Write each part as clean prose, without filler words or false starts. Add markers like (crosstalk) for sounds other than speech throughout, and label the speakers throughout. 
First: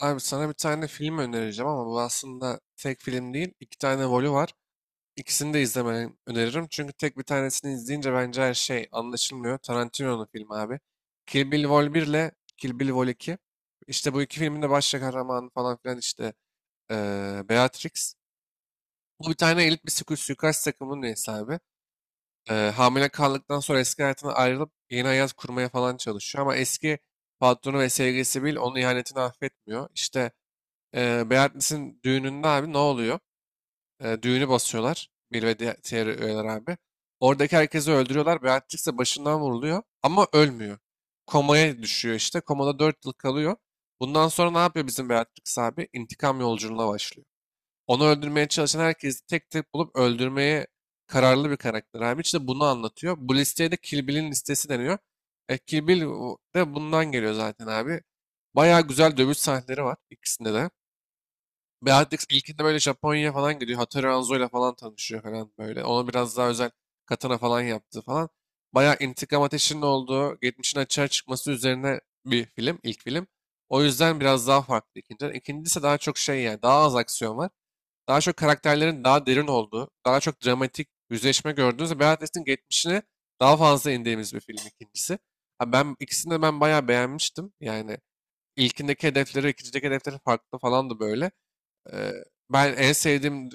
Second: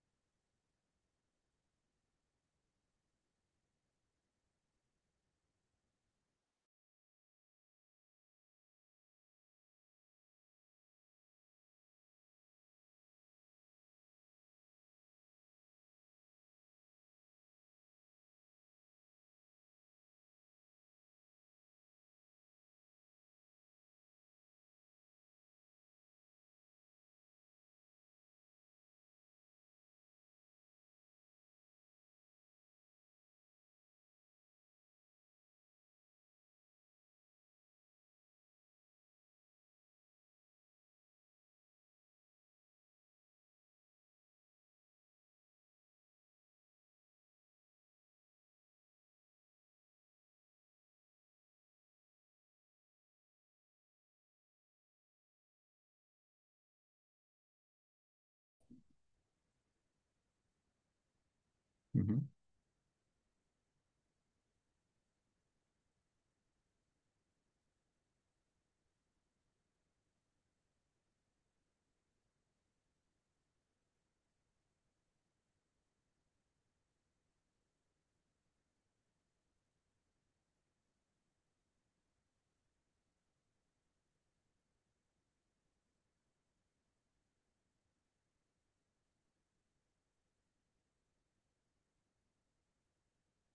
Speaker 1: Abi sana bir tane film önereceğim ama bu aslında tek film değil. İki tane volu var. İkisini de izlemeni öneririm. Çünkü tek bir tanesini izleyince bence her şey anlaşılmıyor. Tarantino'nun filmi abi. Kill Bill Vol 1 ile Kill Bill Vol 2. İşte bu iki filmin de baş kahramanı falan filan işte Beatrix. Bu bir tane elit bir suikast takımının üyesi abi. Hamile kaldıktan sonra eski hayatına ayrılıp yeni hayat kurmaya falan çalışıyor. Ama eski patronu ve sevgilisi Bill onun ihanetini affetmiyor. İşte Beyonce'nin düğününde abi ne oluyor? E, düğünü basıyorlar. Bill ve diğer üyeler abi. Oradaki herkesi öldürüyorlar. Beatrix ise başından vuruluyor. Ama ölmüyor. Komaya düşüyor işte. Komada 4 yıl kalıyor. Bundan sonra ne yapıyor bizim Beatrix abi? İntikam yolculuğuna başlıyor. Onu öldürmeye çalışan herkesi tek tek bulup öldürmeye kararlı bir karakter abi. İşte bunu anlatıyor. Bu listeye de Kill Bill'in listesi deniyor. E, Kill Bill de bundan geliyor zaten abi. Bayağı güzel dövüş sahneleri var ikisinde de.
Speaker 2: Hı hı,
Speaker 1: Beatrix ilkinde böyle Japonya'ya falan gidiyor. Hattori Hanzo'yla falan tanışıyor falan böyle. Ona biraz daha özel katana falan yaptı falan. Bayağı intikam ateşinin olduğu, geçmişin açığa çıkması üzerine bir film, ilk film. O yüzden biraz daha farklı ikinciden. İkincisi daha çok şey yani, daha az aksiyon var. Daha çok karakterlerin daha derin olduğu, daha çok dramatik yüzleşme gördüğünüz Beatrix'in geçmişine daha fazla indiğimiz bir film ikincisi. Ha ben ikisini de bayağı beğenmiştim. Yani ilkindeki hedefleri, ikincideki hedefleri farklı falandı böyle. Eee, Ben en sevdiğim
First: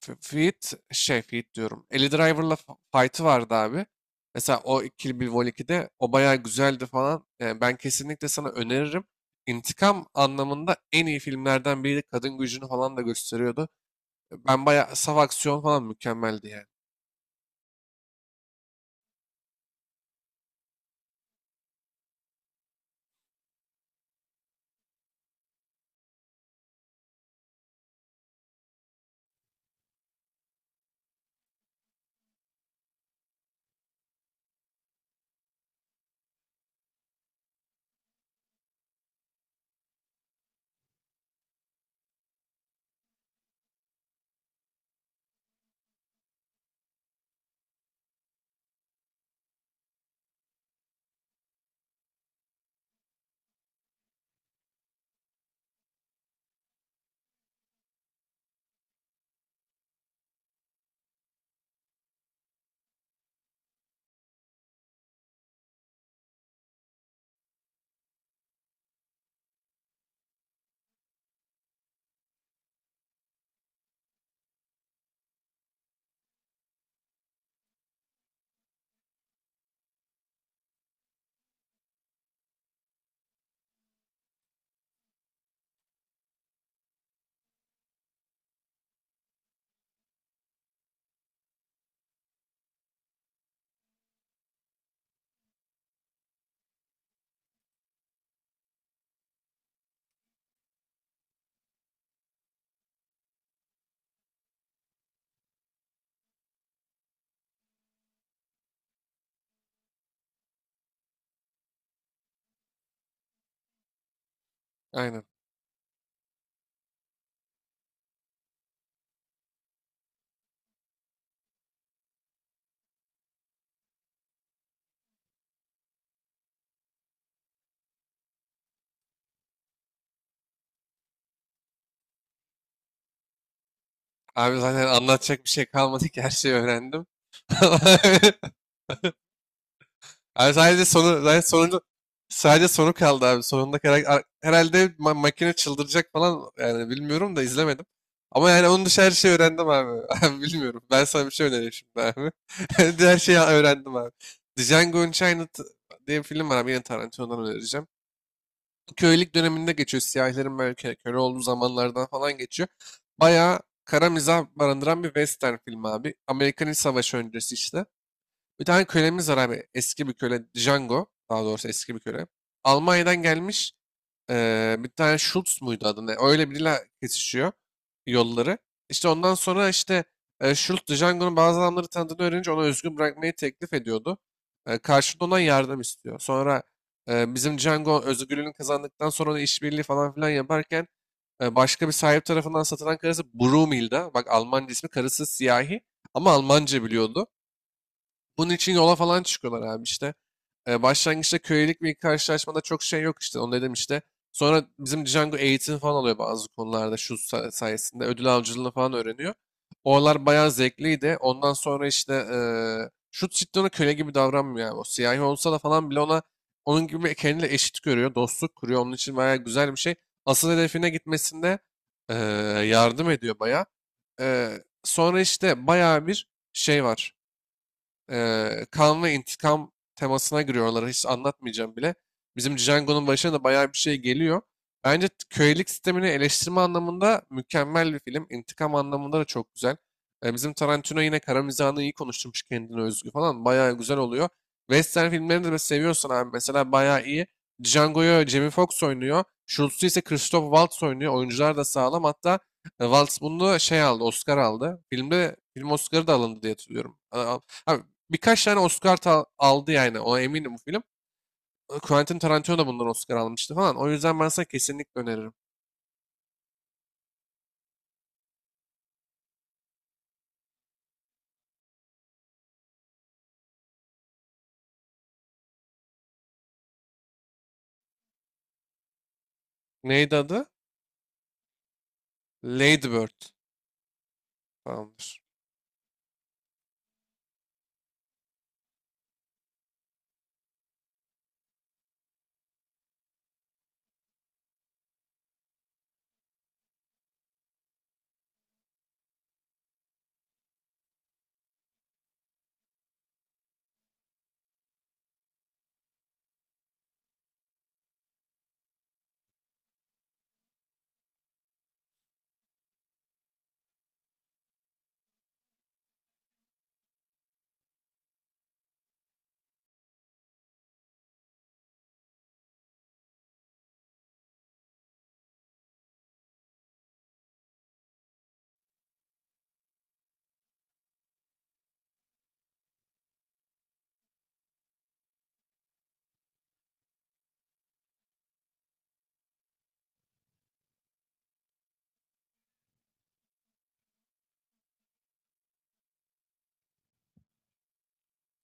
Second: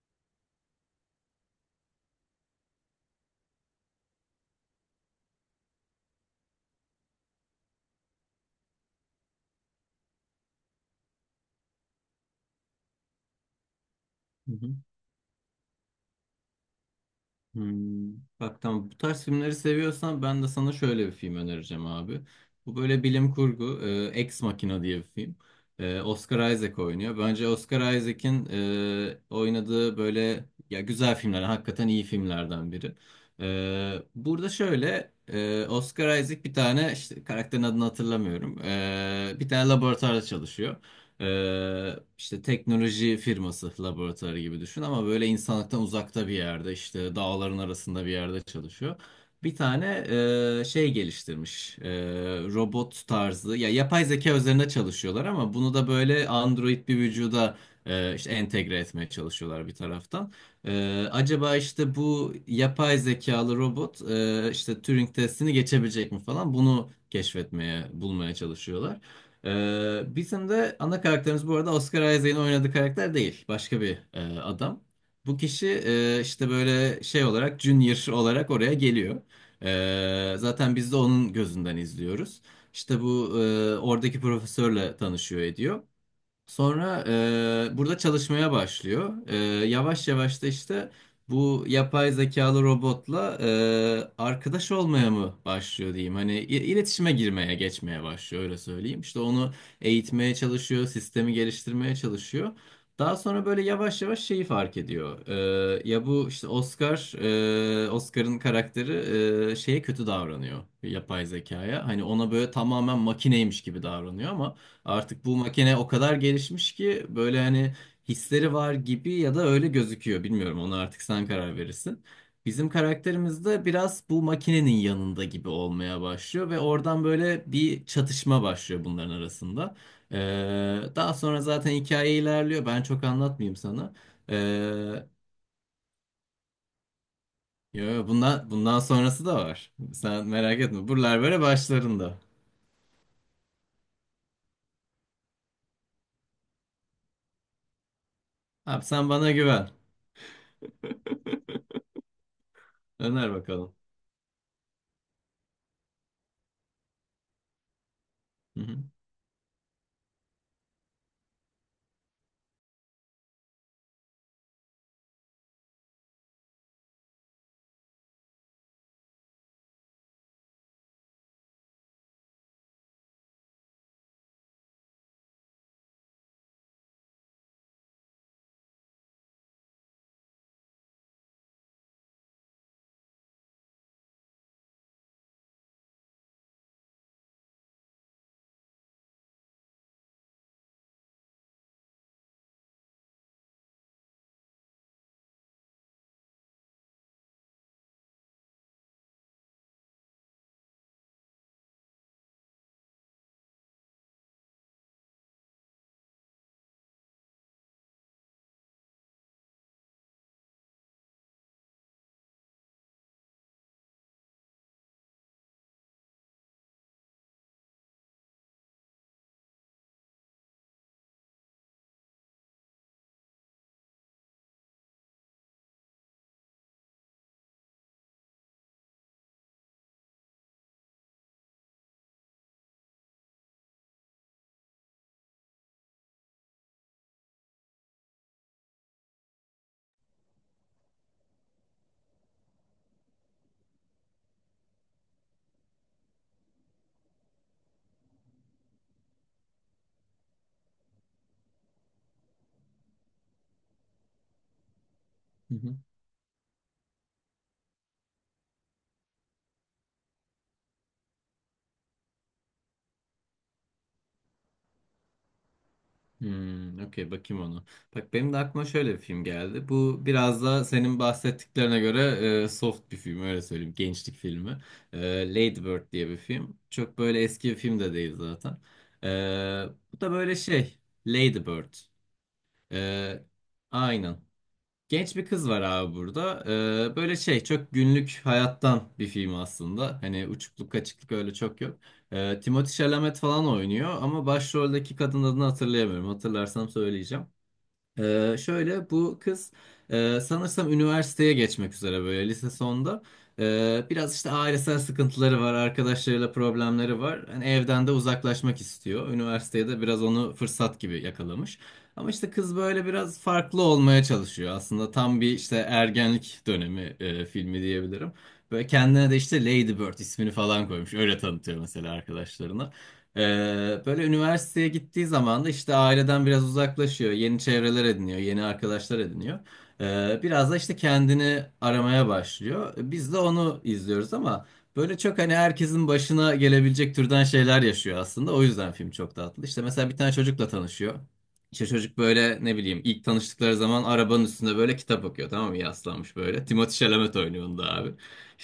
Speaker 1: Feat diyorum. Eli Driver'la fight'ı vardı abi. Mesela o Kill Bill Vol 2'de o bayağı güzeldi falan. Yani ben kesinlikle sana öneririm. İntikam anlamında en iyi filmlerden biriydi. Kadın gücünü falan da gösteriyordu.
Speaker 2: hı
Speaker 1: Ben
Speaker 2: hı.
Speaker 1: bayağı saf aksiyon falan mükemmeldi yani.
Speaker 2: Hmm. Bak, tamam, bu tarz filmleri seviyorsan ben de sana şöyle bir film önereceğim abi. Bu böyle bilim kurgu, Ex Machina diye bir film. Oscar Isaac oynuyor. Bence Oscar Isaac'in oynadığı böyle ya güzel filmler, hakikaten iyi filmlerden biri. Burada şöyle Oscar Isaac bir tane, işte karakterin adını hatırlamıyorum. Bir tane laboratuvarda çalışıyor. İşte teknoloji firması laboratuvarı gibi düşün ama böyle insanlıktan uzakta bir yerde, işte dağların arasında bir yerde çalışıyor. Bir tane şey geliştirmiş, robot tarzı ya yapay zeka üzerine çalışıyorlar ama bunu da böyle android bir vücuda işte entegre etmeye çalışıyorlar bir taraftan. Acaba işte bu yapay zekalı robot işte Turing testini geçebilecek mi falan, bunu keşfetmeye bulmaya çalışıyorlar. Bizim de ana karakterimiz bu arada Oscar Isaac'in oynadığı karakter değil. Başka bir adam. Bu kişi işte böyle şey olarak, junior olarak oraya geliyor. Zaten biz de onun gözünden izliyoruz. İşte bu oradaki profesörle tanışıyor ediyor. Sonra burada çalışmaya başlıyor. Yavaş yavaş da işte bu yapay zekalı robotla arkadaş olmaya mı başlıyor diyeyim. Hani iletişime girmeye, geçmeye başlıyor, öyle söyleyeyim. İşte onu eğitmeye çalışıyor, sistemi geliştirmeye çalışıyor. Daha sonra böyle yavaş yavaş şeyi fark ediyor. Ya bu işte Oscar'ın karakteri şeye kötü davranıyor yapay zekaya. Hani ona böyle tamamen makineymiş gibi davranıyor ama
Speaker 1: Aynen.
Speaker 2: artık bu makine o kadar gelişmiş ki böyle hani hisleri var gibi ya da öyle gözüküyor. Bilmiyorum, ona artık sen karar verirsin. Bizim karakterimiz de biraz bu makinenin yanında gibi olmaya başlıyor ve oradan böyle bir çatışma başlıyor bunların arasında. Daha sonra zaten hikaye ilerliyor. Ben çok anlatmayayım sana.
Speaker 1: Abi zaten
Speaker 2: Ee,
Speaker 1: anlatacak bir şey kalmadı ki her şeyi öğrendim.
Speaker 2: Yo,
Speaker 1: (laughs)
Speaker 2: yo, bundan sonrası da var. Sen
Speaker 1: Abi
Speaker 2: merak
Speaker 1: sadece
Speaker 2: etme. Buralar
Speaker 1: sonu,
Speaker 2: böyle
Speaker 1: sadece sonuncu,
Speaker 2: başlarında.
Speaker 1: sadece sonu kaldı abi. Sonunda herhalde makine çıldıracak falan yani bilmiyorum da izlemedim. Ama yani onun
Speaker 2: Abi
Speaker 1: dışı
Speaker 2: sen
Speaker 1: her
Speaker 2: bana
Speaker 1: şeyi öğrendim
Speaker 2: güven.
Speaker 1: abi. (laughs) Abi bilmiyorum. Ben sana bir şey önereyim
Speaker 2: (laughs)
Speaker 1: şimdi abi. (laughs) Her
Speaker 2: Öner
Speaker 1: şeyi
Speaker 2: bakalım.
Speaker 1: öğrendim abi. Django Unchained diye bir film var abi. Yine Tarantino'dan önereceğim.
Speaker 2: Hı hı.
Speaker 1: Köylük döneminde geçiyor. Siyahilerin böyle köle olduğu zamanlardan falan geçiyor. Bayağı kara mizah barındıran bir western film abi. Amerikan İç Savaşı öncesi işte. Bir tane kölemiz var abi. Eski bir köle. Django. Daha doğrusu eski bir köle. Almanya'dan gelmiş. Bir tane Schultz muydu adı ne? Öyle biriyle kesişiyor yolları. İşte ondan sonra işte Schultz Django'nun bazı adamları tanıdığını öğrenince ona özgür bırakmayı teklif ediyordu. Karşılığında ondan yardım istiyor. Sonra bizim Django özgürlüğünü kazandıktan sonra da işbirliği falan filan yaparken başka bir sahip tarafından satılan karısı Brumilda. Bak Almanca ismi karısı siyahi ama Almanca biliyordu. Bunun için yola falan çıkıyorlar abi işte. E, başlangıçta kölelik bir karşılaşmada çok şey yok işte onu dedim işte. Sonra bizim Django eğitim falan alıyor bazı konularda şu sayesinde ödül avcılığını falan öğreniyor. Oralar bayağı zevkliydi. Ondan sonra işte e, şu cidden ona köle gibi davranmıyor abi. O siyahi olsa da falan bile ona onun gibi kendine eşit görüyor. Dostluk kuruyor. Onun için bayağı güzel bir şey. Asıl hedefine gitmesinde e, yardım ediyor bayağı. E, sonra işte bayağı bir şey var. Kan ve intikam temasına giriyorlar. Hiç anlatmayacağım bile. Bizim Django'nun başına da bayağı bir şey geliyor. Bence kölelik sistemini eleştirme anlamında mükemmel bir film. İntikam anlamında da çok güzel. E, bizim Tarantino yine kara mizahını iyi konuşturmuş kendine özgü falan. Bayağı güzel oluyor. Western filmlerini de seviyorsan abi mesela bayağı iyi. Django'yu Jamie Foxx oynuyor. Schultz'u ise Christoph Waltz oynuyor. Oyuncular da sağlam. Hatta e, Waltz bunu şey aldı, Oscar aldı. Filmde
Speaker 2: Hı
Speaker 1: film
Speaker 2: hı.
Speaker 1: Oscar'ı da alındı diye hatırlıyorum. Abi birkaç tane Oscar aldı yani. Ona eminim bu film. Quentin Tarantino da bundan Oscar almıştı falan. O yüzden ben sana kesinlikle öneririm.
Speaker 2: Hmm, okey, bakayım onu. Bak benim de aklıma şöyle bir film geldi. Bu biraz da senin bahsettiklerine göre soft bir film, öyle söyleyeyim. Gençlik filmi. E, Lady Bird diye bir film. Çok böyle eski bir film de değil zaten. E, bu da
Speaker 1: Neydi
Speaker 2: böyle
Speaker 1: adı?
Speaker 2: şey, Lady Bird.
Speaker 1: Lady
Speaker 2: E,
Speaker 1: Bird
Speaker 2: aynen. Genç
Speaker 1: falandır.
Speaker 2: bir kız var abi burada. Böyle şey, çok günlük hayattan bir film aslında. Hani uçukluk kaçıklık öyle çok yok. Timothée Chalamet falan oynuyor ama başroldeki kadın adını hatırlayamıyorum. Hatırlarsam söyleyeceğim. Şöyle bu kız sanırsam üniversiteye geçmek üzere, böyle lise sonda. Biraz işte ailesel sıkıntıları var, arkadaşlarıyla problemleri var. Hani evden de uzaklaşmak istiyor. Üniversiteye de biraz onu fırsat gibi yakalamış. Ama işte kız böyle biraz farklı olmaya çalışıyor. Aslında tam bir işte ergenlik dönemi filmi diyebilirim. Böyle kendine de işte Lady Bird ismini falan koymuş. Öyle tanıtıyor mesela arkadaşlarına. Böyle üniversiteye gittiği zaman da işte aileden biraz uzaklaşıyor. Yeni çevreler ediniyor, yeni arkadaşlar ediniyor. Biraz da işte kendini aramaya başlıyor. Biz de onu izliyoruz ama böyle çok hani herkesin başına gelebilecek türden şeyler yaşıyor aslında. O yüzden film çok tatlı. İşte mesela bir tane çocukla tanışıyor. İşte çocuk böyle ne bileyim, ilk tanıştıkları zaman arabanın üstünde böyle kitap okuyor, tamam mı, yaslanmış böyle. Timothée Chalamet oynuyor onda abi.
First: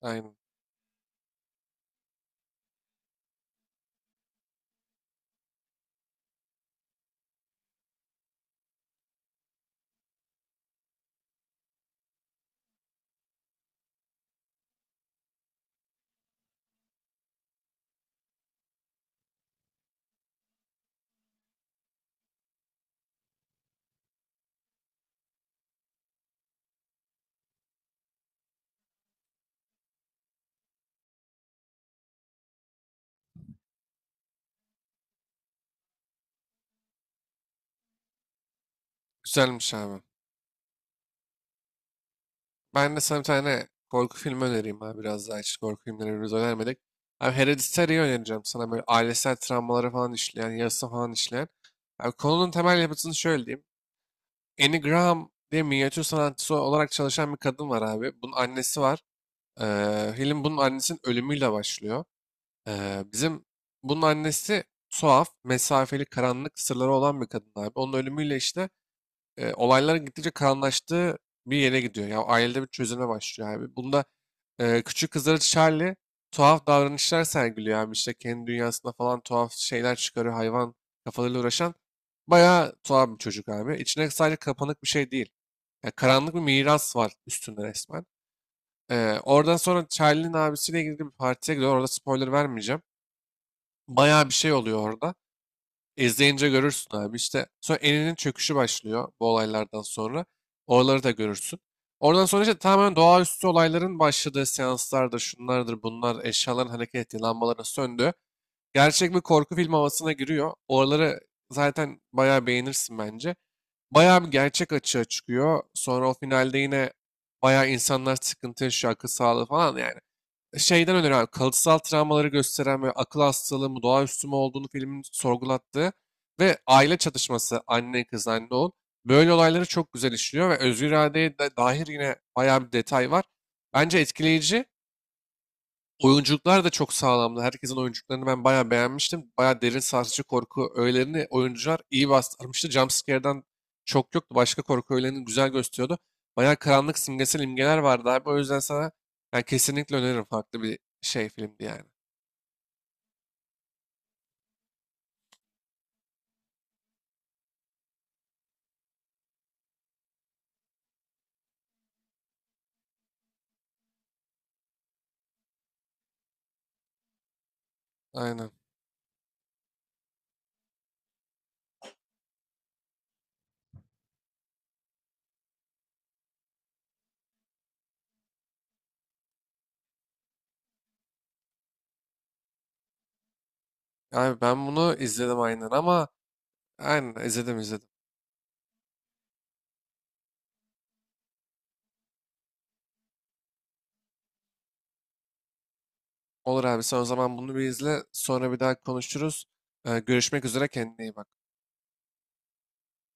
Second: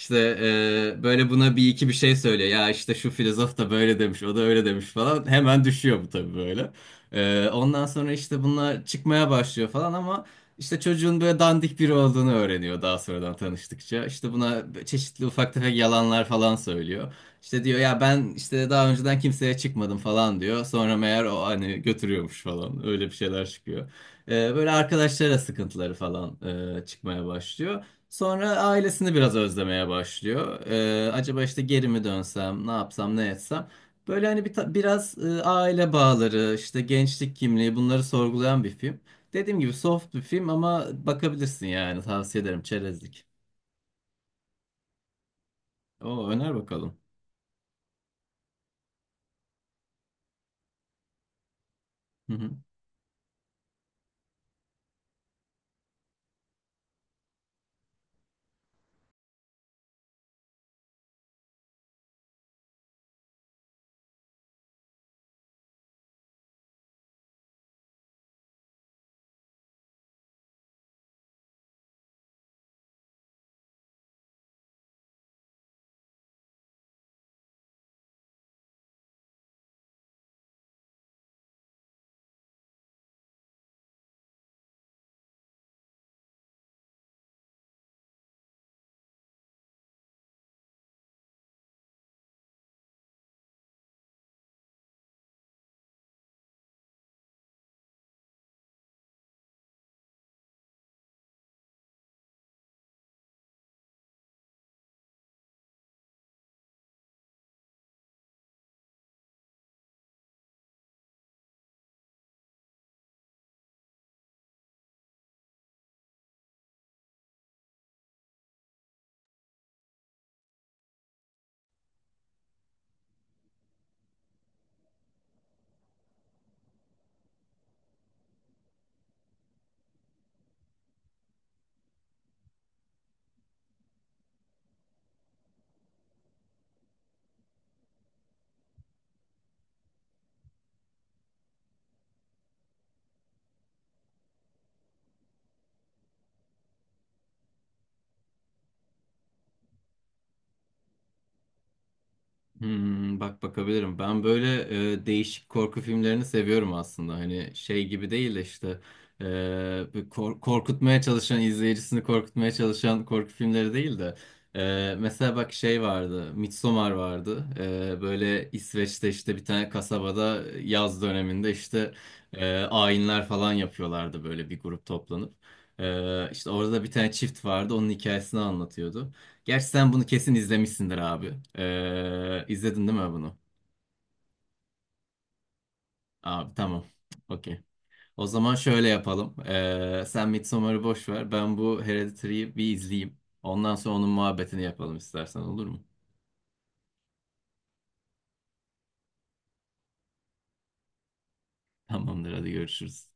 Speaker 1: Aynen.
Speaker 2: böyle buna bir iki bir şey söylüyor. Ya işte şu filozof da böyle demiş, o da öyle demiş falan. Hemen düşüyor bu tabii böyle. Ondan sonra işte bunlar çıkmaya başlıyor falan ama işte çocuğun böyle dandik biri olduğunu öğreniyor daha sonradan tanıştıkça. İşte buna çeşitli ufak tefek yalanlar falan söylüyor. İşte diyor ya ben işte daha önceden kimseye çıkmadım falan diyor. Sonra meğer o hani götürüyormuş falan. Öyle bir şeyler çıkıyor. Böyle arkadaşlara sıkıntıları falan çıkmaya başlıyor. Sonra ailesini biraz özlemeye başlıyor. Acaba işte geri mi dönsem, ne yapsam, ne etsem. Böyle hani bir biraz aile bağları, işte gençlik kimliği, bunları sorgulayan bir film. Dediğim gibi
Speaker 1: Güzelmiş abi.
Speaker 2: soft bir film ama bakabilirsin, yani tavsiye ederim,
Speaker 1: Ben de sana bir
Speaker 2: çerezlik.
Speaker 1: tane korku filmi önereyim abi. Biraz daha hiç korku filmleri
Speaker 2: O
Speaker 1: birbirimize
Speaker 2: öner
Speaker 1: önermedik.
Speaker 2: bakalım.
Speaker 1: Abi Hereditary'i önereceğim sana. Böyle ailesel travmaları falan işleyen, yarısı falan işleyen. Abi konunun temel yapısını şöyle diyeyim. Annie Graham diye minyatür sanatçısı olarak çalışan bir kadın var abi. Bunun annesi var. Film bunun annesinin ölümüyle başlıyor. Bizim bunun annesi tuhaf, mesafeli, karanlık sırları olan bir kadın abi. Onun ölümüyle işte e, olayların gittikçe karanlaştığı bir yere gidiyor. Ya ailede bir çözüme başlıyor abi. Bunda e, küçük kızları Charlie tuhaf davranışlar sergiliyor abi. İşte kendi dünyasında falan tuhaf şeyler çıkarıyor. Hayvan kafalarıyla uğraşan bayağı tuhaf bir çocuk abi. İçine sadece kapanık bir şey değil. Ya karanlık bir miras var üstünde resmen. Oradan sonra Charlie'nin abisiyle ilgili bir partiye gidiyor. Orada spoiler vermeyeceğim. Bayağı bir şey oluyor orada. İzleyince görürsün abi. İşte sonra eninin çöküşü başlıyor bu olaylardan sonra. Oraları da görürsün. Oradan sonra işte tamamen doğaüstü olayların başladığı seanslardır, şunlardır, bunlar, eşyaların hareket ettiği, lambaların söndüğü. Gerçek bir korku film havasına giriyor. Oraları zaten bayağı beğenirsin bence. Bayağı bir gerçek açığa çıkıyor. Sonra o finalde yine bayağı insanlar sıkıntı yaşıyor, akıl sağlığı falan. Yani şeyden öner abi. Kalıtsal travmaları gösteren ve akıl hastalığı mı, doğaüstü mü olduğunu filmin sorgulattığı ve aile çatışması, anne kız, anne oğul. Böyle olayları çok güzel işliyor ve özgür iradeye de dair yine bayağı bir detay var. Bence etkileyici. Oyunculuklar da çok sağlamdı. Herkesin oyunculuklarını ben bayağı beğenmiştim. Bayağı derin sarsıcı korku öğelerini oyuncular iyi bastırmıştı. Jumpscare'den çok yoktu. Başka korku öğelerini güzel gösteriyordu. Bayağı karanlık simgesel imgeler vardı abi. O yüzden sana yani kesinlikle öneririm. Farklı bir şey filmdi yani.
Speaker 2: Hmm, bak, bakabilirim. Ben böyle değişik korku filmlerini seviyorum aslında. Hani şey gibi değil de işte, e, bir korkutmaya çalışan, izleyicisini korkutmaya çalışan korku filmleri değil de, mesela bak şey vardı. Midsommar vardı. E,
Speaker 1: Aynen.
Speaker 2: böyle İsveç'te işte bir tane kasabada yaz döneminde işte ayinler falan yapıyorlardı böyle bir grup toplanıp. E, işte orada da bir tane çift vardı. Onun hikayesini anlatıyordu. Gerçi sen bunu kesin izlemişsindir abi. İzledin değil mi bunu?
Speaker 1: Abi ben bunu izledim aynen ama
Speaker 2: Abi tamam.
Speaker 1: aynen izledim
Speaker 2: Okey.
Speaker 1: izledim.
Speaker 2: O zaman şöyle yapalım. Sen Midsommar'ı boş ver. Ben bu Hereditary'yi bir izleyeyim. Ondan sonra onun muhabbetini yapalım, istersen olur mu?
Speaker 1: Olur abi sen o zaman bunu bir izle. Sonra bir daha konuşuruz. Görüşmek üzere kendine iyi bak.
Speaker 2: (laughs) Tamamdır, hadi görüşürüz.